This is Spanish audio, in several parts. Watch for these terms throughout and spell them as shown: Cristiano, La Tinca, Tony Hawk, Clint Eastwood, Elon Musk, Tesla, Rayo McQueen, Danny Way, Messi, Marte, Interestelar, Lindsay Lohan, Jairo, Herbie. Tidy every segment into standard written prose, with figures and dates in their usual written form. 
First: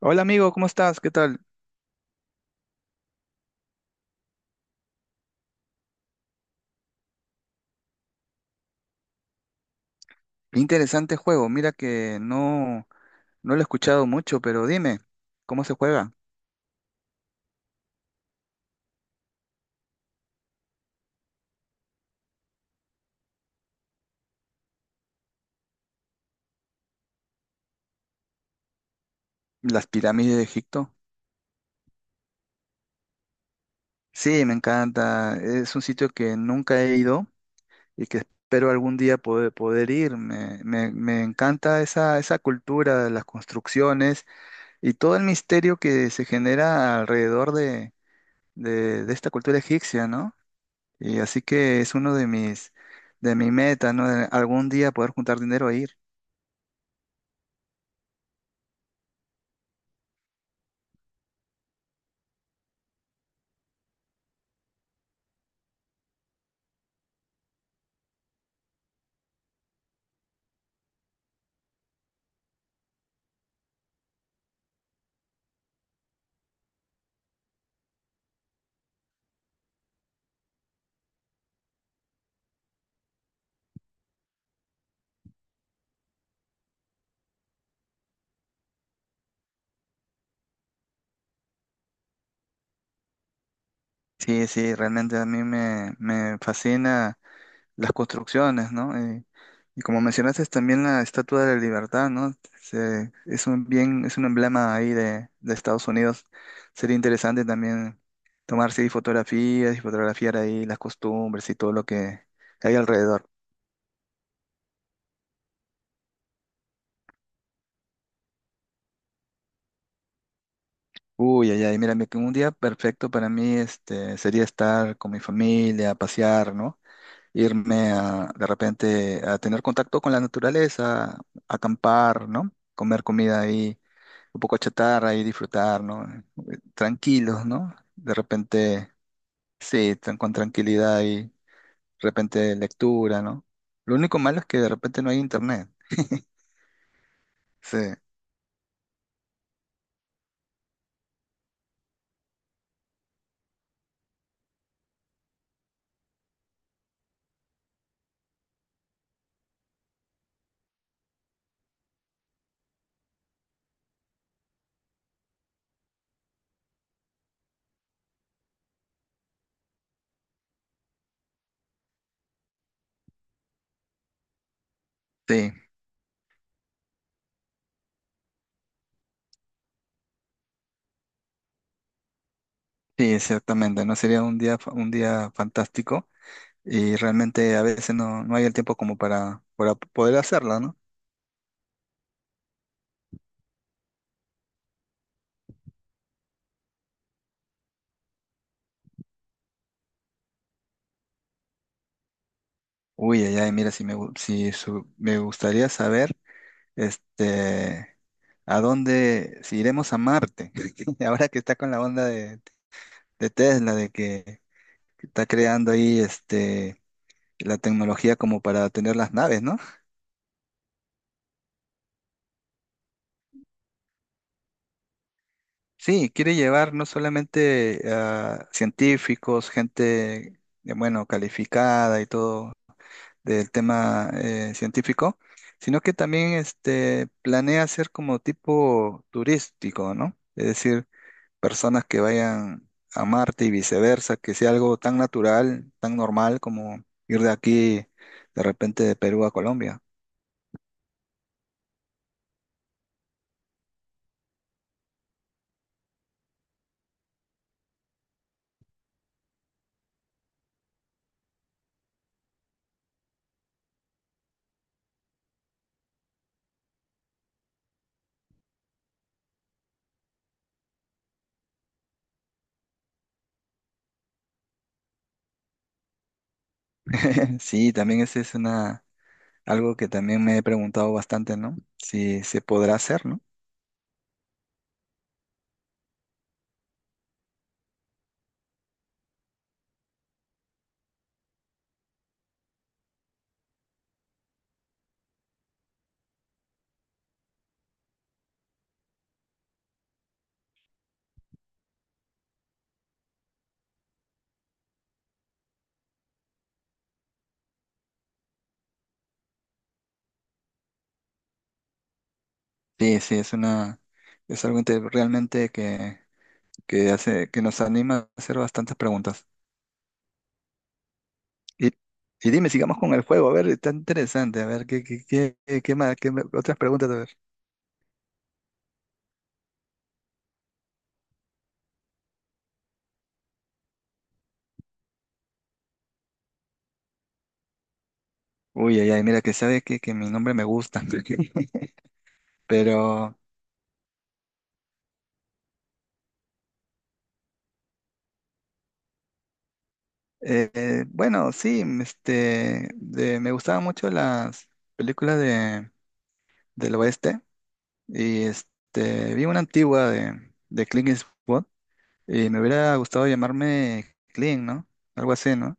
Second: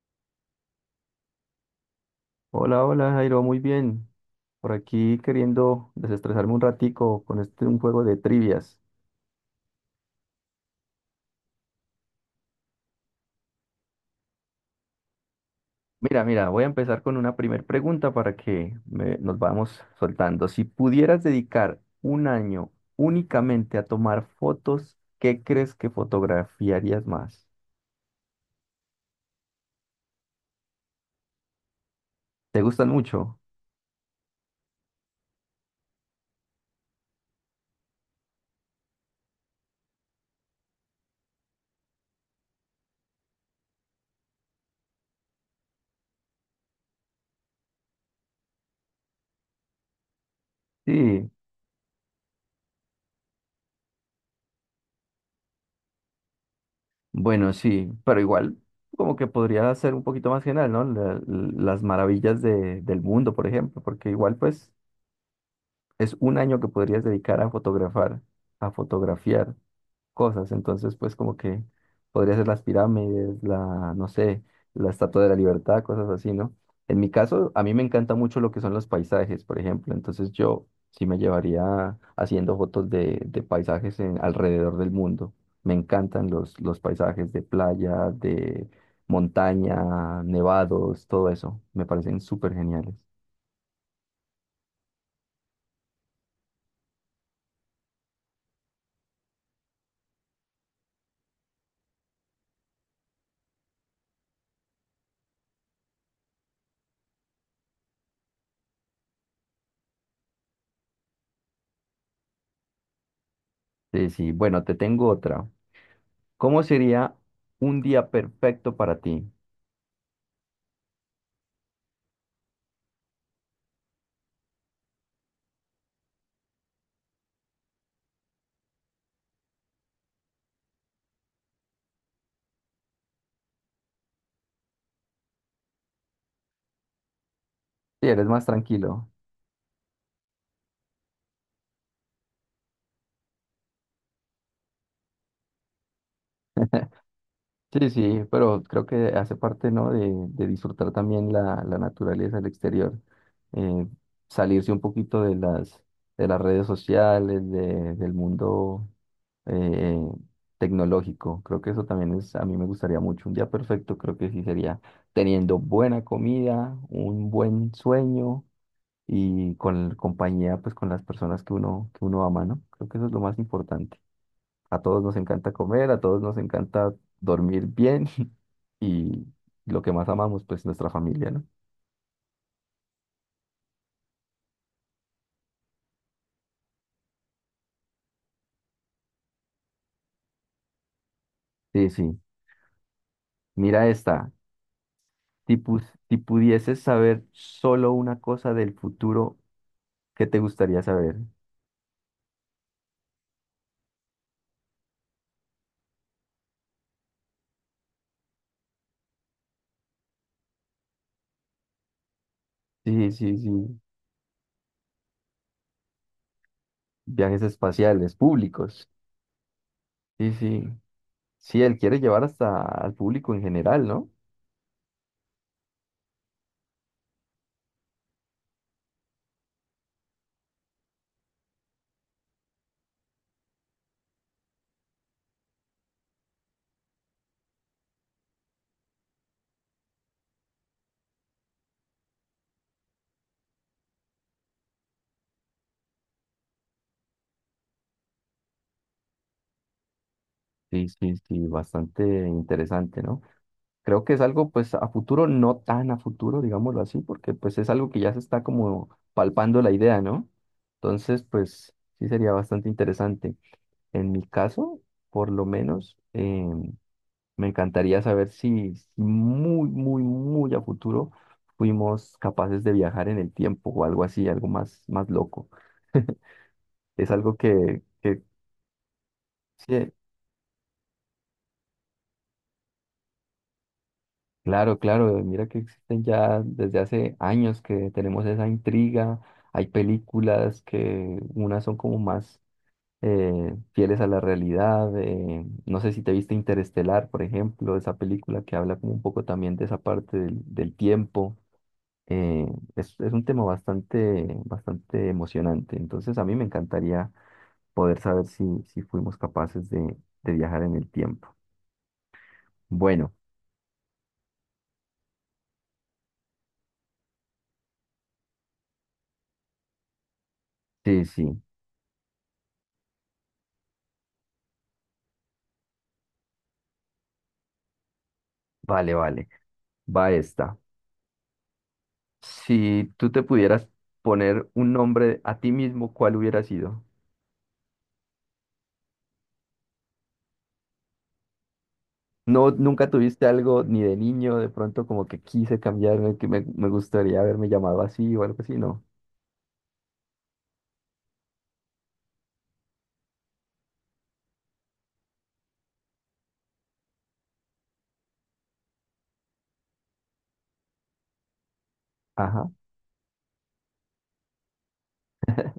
Hola amigo, ¿cómo estás? ¿Qué tal? Hola, hola Jairo, muy bien. Por aquí queriendo desestresarme un ratico con un juego de trivias. Interesante juego. Mira que no, no lo he escuchado mucho, pero dime, ¿cómo se juega? Mira, voy a empezar con una primer pregunta para nos vamos soltando. Si pudieras dedicar un año únicamente a tomar fotos, ¿qué crees que fotografiarías más? ¿Las pirámides de Egipto? ¿Te gustan mucho? Sí, me encanta. Es un sitio que nunca he ido y que espero algún día poder ir. Me encanta esa, esa cultura, las construcciones y todo el misterio que se genera alrededor de esta cultura egipcia, ¿no? Y Sí, así que es uno de de mi meta, ¿no? De algún día poder juntar dinero e ir. bueno, sí, pero igual como que podría ser un poquito más general, ¿no? Las maravillas del mundo, por ejemplo, porque igual pues es un año que podrías dedicar a fotografar, a fotografiar cosas. Entonces, pues como que podría ser las pirámides, la, no sé, la Estatua de la Libertad, cosas así, ¿no? En mi caso, a mí me encanta mucho lo que son los paisajes, por ejemplo. Entonces yo sí me llevaría haciendo fotos de paisajes en, alrededor del mundo. Me encantan los paisajes de playa, de montaña, nevados, todo eso. Me parecen súper geniales. Sí, sí, realmente a mí me fascina las construcciones, ¿no? Y como mencionaste, también la Estatua de la Libertad, ¿no? Es un bien, es un emblema ahí de Estados Unidos. Sería interesante también tomarse ahí fotografías y fotografiar ahí las costumbres y todo lo que hay alrededor. Sí, sí. Bueno, te tengo otra. ¿Cómo sería un día perfecto para ti? Uy, ay, ay, mira, un día perfecto para mí este, sería estar con mi familia, pasear, ¿no? Irme a, de repente a tener contacto con la naturaleza, acampar, ¿no? Comer comida ahí, un poco chatarra y disfrutar, ¿no? Tranquilos, ¿no? Sí, De eres más repente, tranquilo. sí, con tranquilidad y de repente lectura, ¿no? Lo único malo es que de repente no hay internet. Sí, Sí, sí, pero creo que hace parte, ¿no? De disfrutar también la naturaleza, el exterior, eh, salirse un poquito de de las redes sociales, del mundo eh, tecnológico. Creo que eso también es, a mí me gustaría mucho. Un día perfecto creo que sí sería teniendo buena comida, un buen sueño y con la compañía, pues con las personas que uno ama, ¿no? Creo que eso es lo más importante. A todos nos encanta sí, comer, a todos nos encanta dormir bien y lo que más amamos, pues nuestra familia, ¿no? sí, ciertamente, ¿no? Sería un un día fantástico y realmente a veces no, no hay el tiempo como para poder hacerlo, ¿no? Sí, sí. Mira esta. Si pudieses saber solo una cosa del futuro, ¿qué te gustaría saber? Uy, ay, ay, mira, si me, gu- si su- me gustaría saber, este, a dónde, si iremos a Marte, ahora que está con la onda Sí, de sí, Tesla, sí. de que está creando ahí, Viajes la espaciales, tecnología como para públicos. tener las naves, ¿no? Sí, sí. Sí, él quiere llevar hasta al público en general, ¿no? Sí, quiere llevar no solamente a científicos, gente, bueno, calificada y todo del tema científico, sino que también, planea hacer como tipo turístico, ¿no? Es decir, personas que vayan a Marte y viceversa, que sea algo tan natural, tan normal como ir de aquí de repente de Perú a Colombia. Sí, sí, sí, bastante interesante, ¿no? Creo que es algo pues a futuro, no tan a futuro, digámoslo así, porque pues es algo que ya se está como palpando la idea, ¿no? Entonces, pues sí sería bastante interesante. En mi caso, por lo menos, me encantaría saber si, si muy, muy, muy a futuro fuimos capaces de viajar en el tiempo o algo así, algo más, más loco. Es algo Sí, que, también ese que es una, algo que sí, también me he preguntado bastante, ¿no? Si se podrá hacer, ¿no? claro, claro, mira que existen ya desde hace años que tenemos esa intriga, hay películas que unas son como más fieles a la realidad, no sé si te viste Interestelar, por ejemplo, esa película que habla como un poco también de esa parte del tiempo, eh, es un tema bastante, bastante emocionante, entonces a mí me encantaría poder saber si, si fuimos capaces de viajar en el tiempo. Sí, Bueno, sí, es una, es algo realmente que hace, que nos anima a hacer bastantes preguntas. sí, sí, Y, y dime, sigamos con el juego, a ver, está interesante, a ver, ¿ qué más, otras preguntas, a ver? vale, vale, va esta. Si tú te pudieras poner un nombre a ti mismo, ¿cuál hubiera sido? Uy, ay, ay, mira, que sabe que mi nombre me gusta. No, nunca Pero tuviste algo ni de niño, de pronto como que quise cambiarme, que me gustaría haberme llamado así o algo así, ¿no? Bueno, sí, me gustaban mucho las películas del oeste y este, vi una antigua de Clint Eastwood y me Ajá. hubiera gustado llamarme Clint, ¿no? Algo así, ¿no?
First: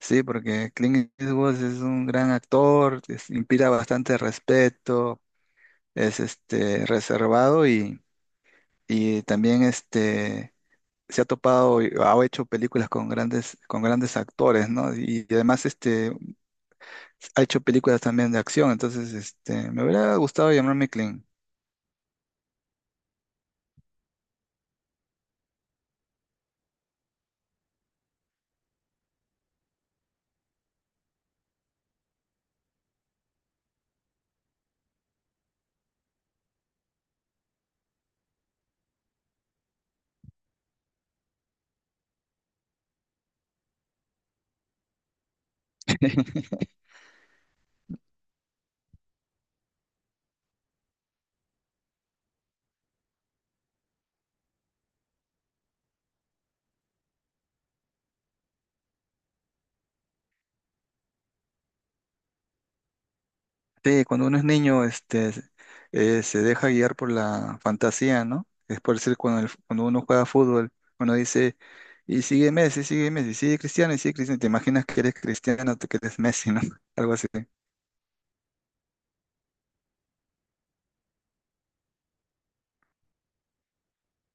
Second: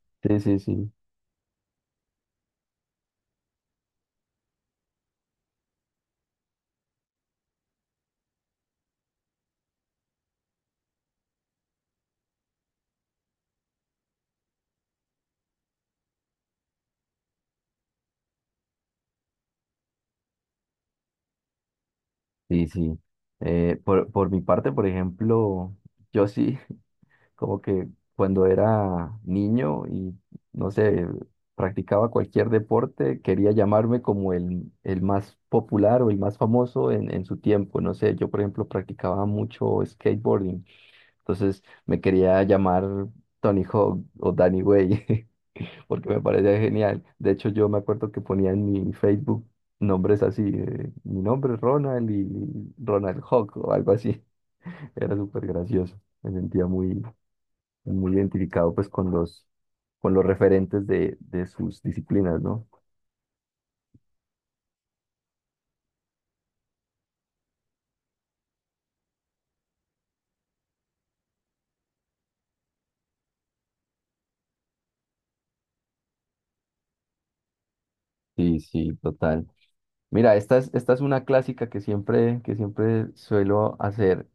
Sí, Sí, sí, porque sí. Clint Eastwood es un gran actor, inspira bastante respeto, es este, reservado y también este, se ha topado y ha hecho películas con con grandes actores, ¿no? Y además este, ha hecho películas también de acción, entonces este, me hubiera gustado llamarme Clint. Sí, sí. Por mi parte, por ejemplo, yo sí. Como que cuando era niño y no sé, practicaba cualquier deporte, quería llamarme como el más popular o el más famoso en su tiempo. No sé, yo por ejemplo practicaba mucho skateboarding, entonces me quería llamar Tony Hawk o Danny Way, porque me parecía genial. De hecho, yo me acuerdo que ponía en mi Facebook nombres así, mi nombre es Ronald y Ronald Hawk o algo así. Era súper gracioso, me sentía muy, muy identificado pues con con los referentes de sus disciplinas, ¿no? Sí, cuando uno es niño este, se deja guiar por la fantasía, ¿no? Es por decir, cuando uno juega fútbol, uno dice, y sigue Messi, sigue Messi, sigue Cristiano, y sigue Cristiano, te imaginas que eres Cristiano, que eres Messi, ¿no? Algo así. Sí, sí, total. Mira, esta es una clásica que siempre suelo hacer.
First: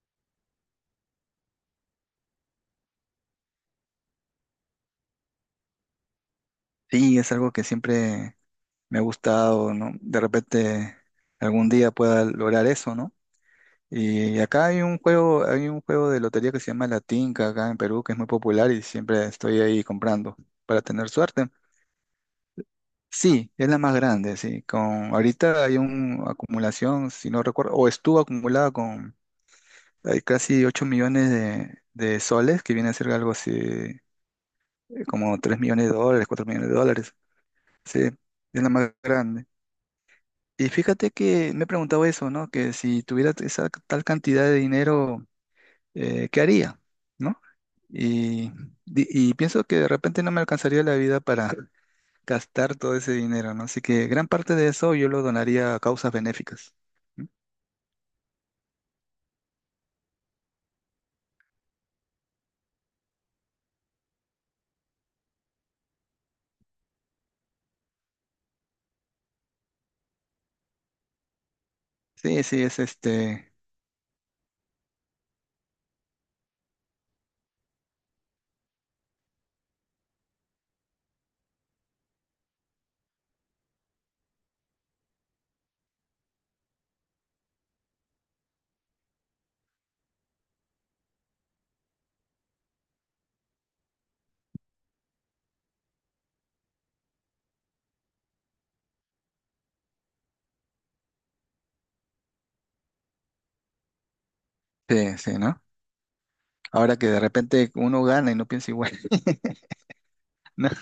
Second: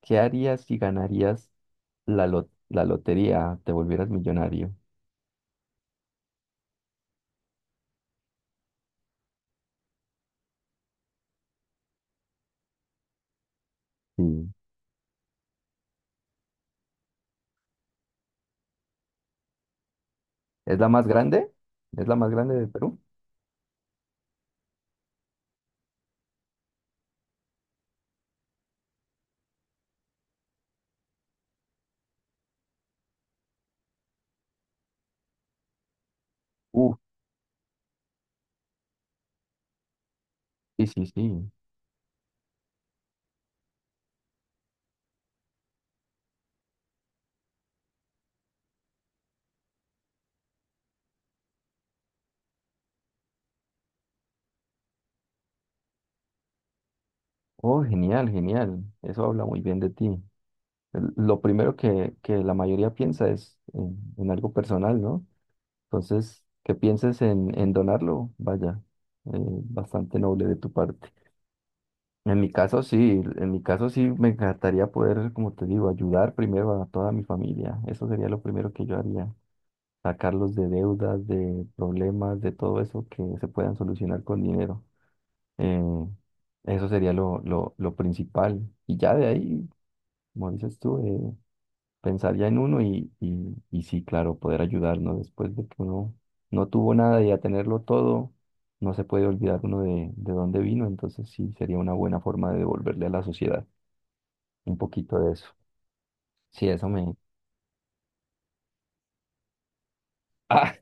¿Qué harías si ganarías la lotería, te volvieras millonario? Sí, es algo que siempre me ha gustado, ¿no? De repente algún día pueda lograr eso, ¿no? Sí. Y acá hay un juego de lotería que se llama La Tinca acá en Perú, que es muy popular y siempre estoy ahí comprando ¿Es para la más tener suerte. grande? ¿Es la más grande de Perú? Sí, es la más grande, sí. Ahorita hay una acumulación, si no recuerdo, o estuvo acumulada con hay casi 8 millones de soles, que viene a ser algo así, como 3 millones de dólares, cuatro millones de Uh, dólares. Sí, es la más grande. Y sí, sí, fíjate sí. que me he preguntado eso, ¿no? Que si tuviera esa tal cantidad de dinero ¿qué haría? ¿No? Y, y pienso que de repente no me alcanzaría la vida para gastar todo ese dinero, ¿no? Así que gran parte de eso yo lo donaría a causas benéficas, ¿no? Oh, genial, genial. Eso habla muy bien de ti. Lo primero que la mayoría piensa es en algo personal, ¿no? Entonces, que pienses en donarlo, vaya, bastante noble de tu parte. En Sí, mi sí, es caso sí, en este, mi caso sí me encantaría poder, como te digo, ayudar primero a toda mi familia. Eso sería lo primero que yo haría, sacarlos de deudas, de problemas, de todo eso que se puedan solucionar con dinero. Eh, eso sería lo principal. Y ya de ahí, como dices tú, pensaría en uno y sí, claro, poder ayudarnos después de que uno no tuvo nada y a tenerlo todo, no se puede olvidar uno de dónde vino, entonces sí, sería una buena forma de devolverle a la sociedad un poquito sí, de sí, eso. ¿no? Sí, eso Ahora que me... de repente uno gana y no piensa igual. ¿No? Ah,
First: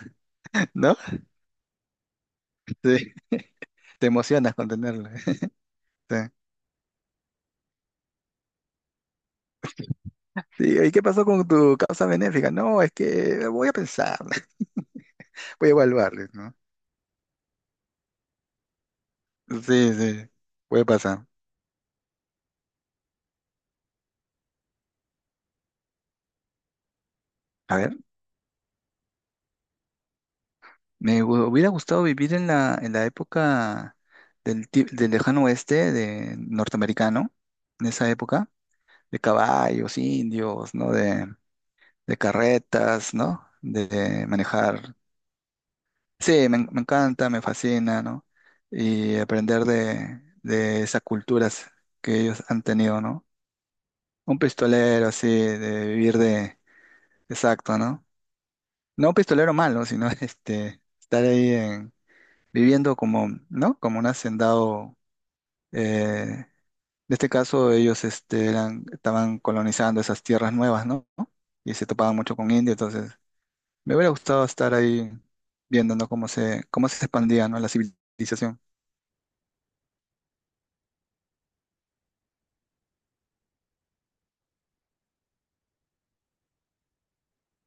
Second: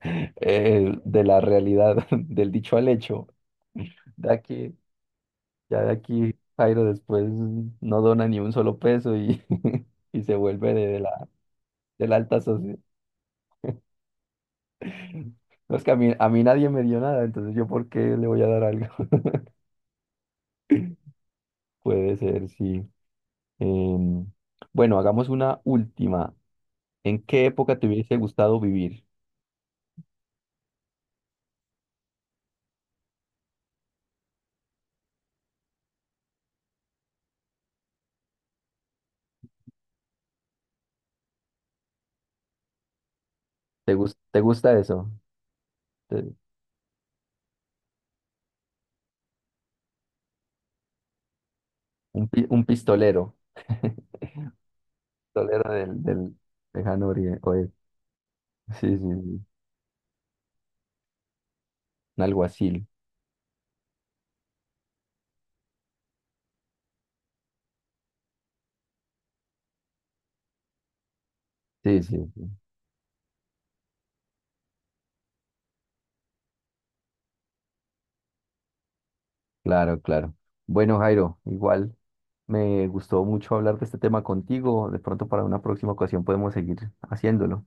¿No? de la realidad, del dicho al Sí, hecho, te de emocionas con aquí, tenerlo. ya de Sí. aquí, Jairo después no dona ni un solo peso y, y se vuelve Sí, ¿y qué pasó con tu causa de la alta benéfica? sociedad. No, es que voy a pensar, voy a No, es que a evaluarles, mí ¿no? nadie me dio nada, entonces yo por qué le voy a dar algo. Sí, sí, puede pasar. Puede ser, sí. Em, bueno, hagamos una última. ¿En qué A época te ver. hubiese gustado vivir? Hubiera gustado vivir en en la época del lejano oeste de norteamericano, en esa época, de caballos, indios, ¿no? De carretas, ¿no? ¿Te gus- De te gusta manejar. eso? Te- Sí, me encanta, me fascina, ¿no? Y aprender de esas culturas que un, ellos pi- han un tenido, ¿no? pistolero. Un pistolero, así, Pistolero de del, vivir del de... lejano oeste. Exacto, ¿no? Sí, sí, No un sí. pistolero malo, sino este, estar ahí Un alguacil. viviendo como, ¿no? Como un hacendado. eh, en este caso, ellos este, eran, estaban colonizando esas tierras nuevas, ¿no? Y se Sí, topaban sí, mucho sí. con India, entonces me hubiera gustado estar ahí viendo, ¿no? Cómo se expandía, ¿no? la civilización. Claro, claro. Bueno, Jairo, igual me gustó mucho hablar de este tema contigo. De pronto para una próxima ocasión podemos seguir haciéndolo.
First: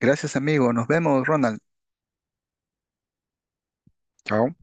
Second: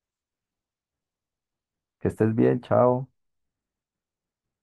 Gracias, amigo. Nos vemos, Ronald. Que estés bien, chao. Chao.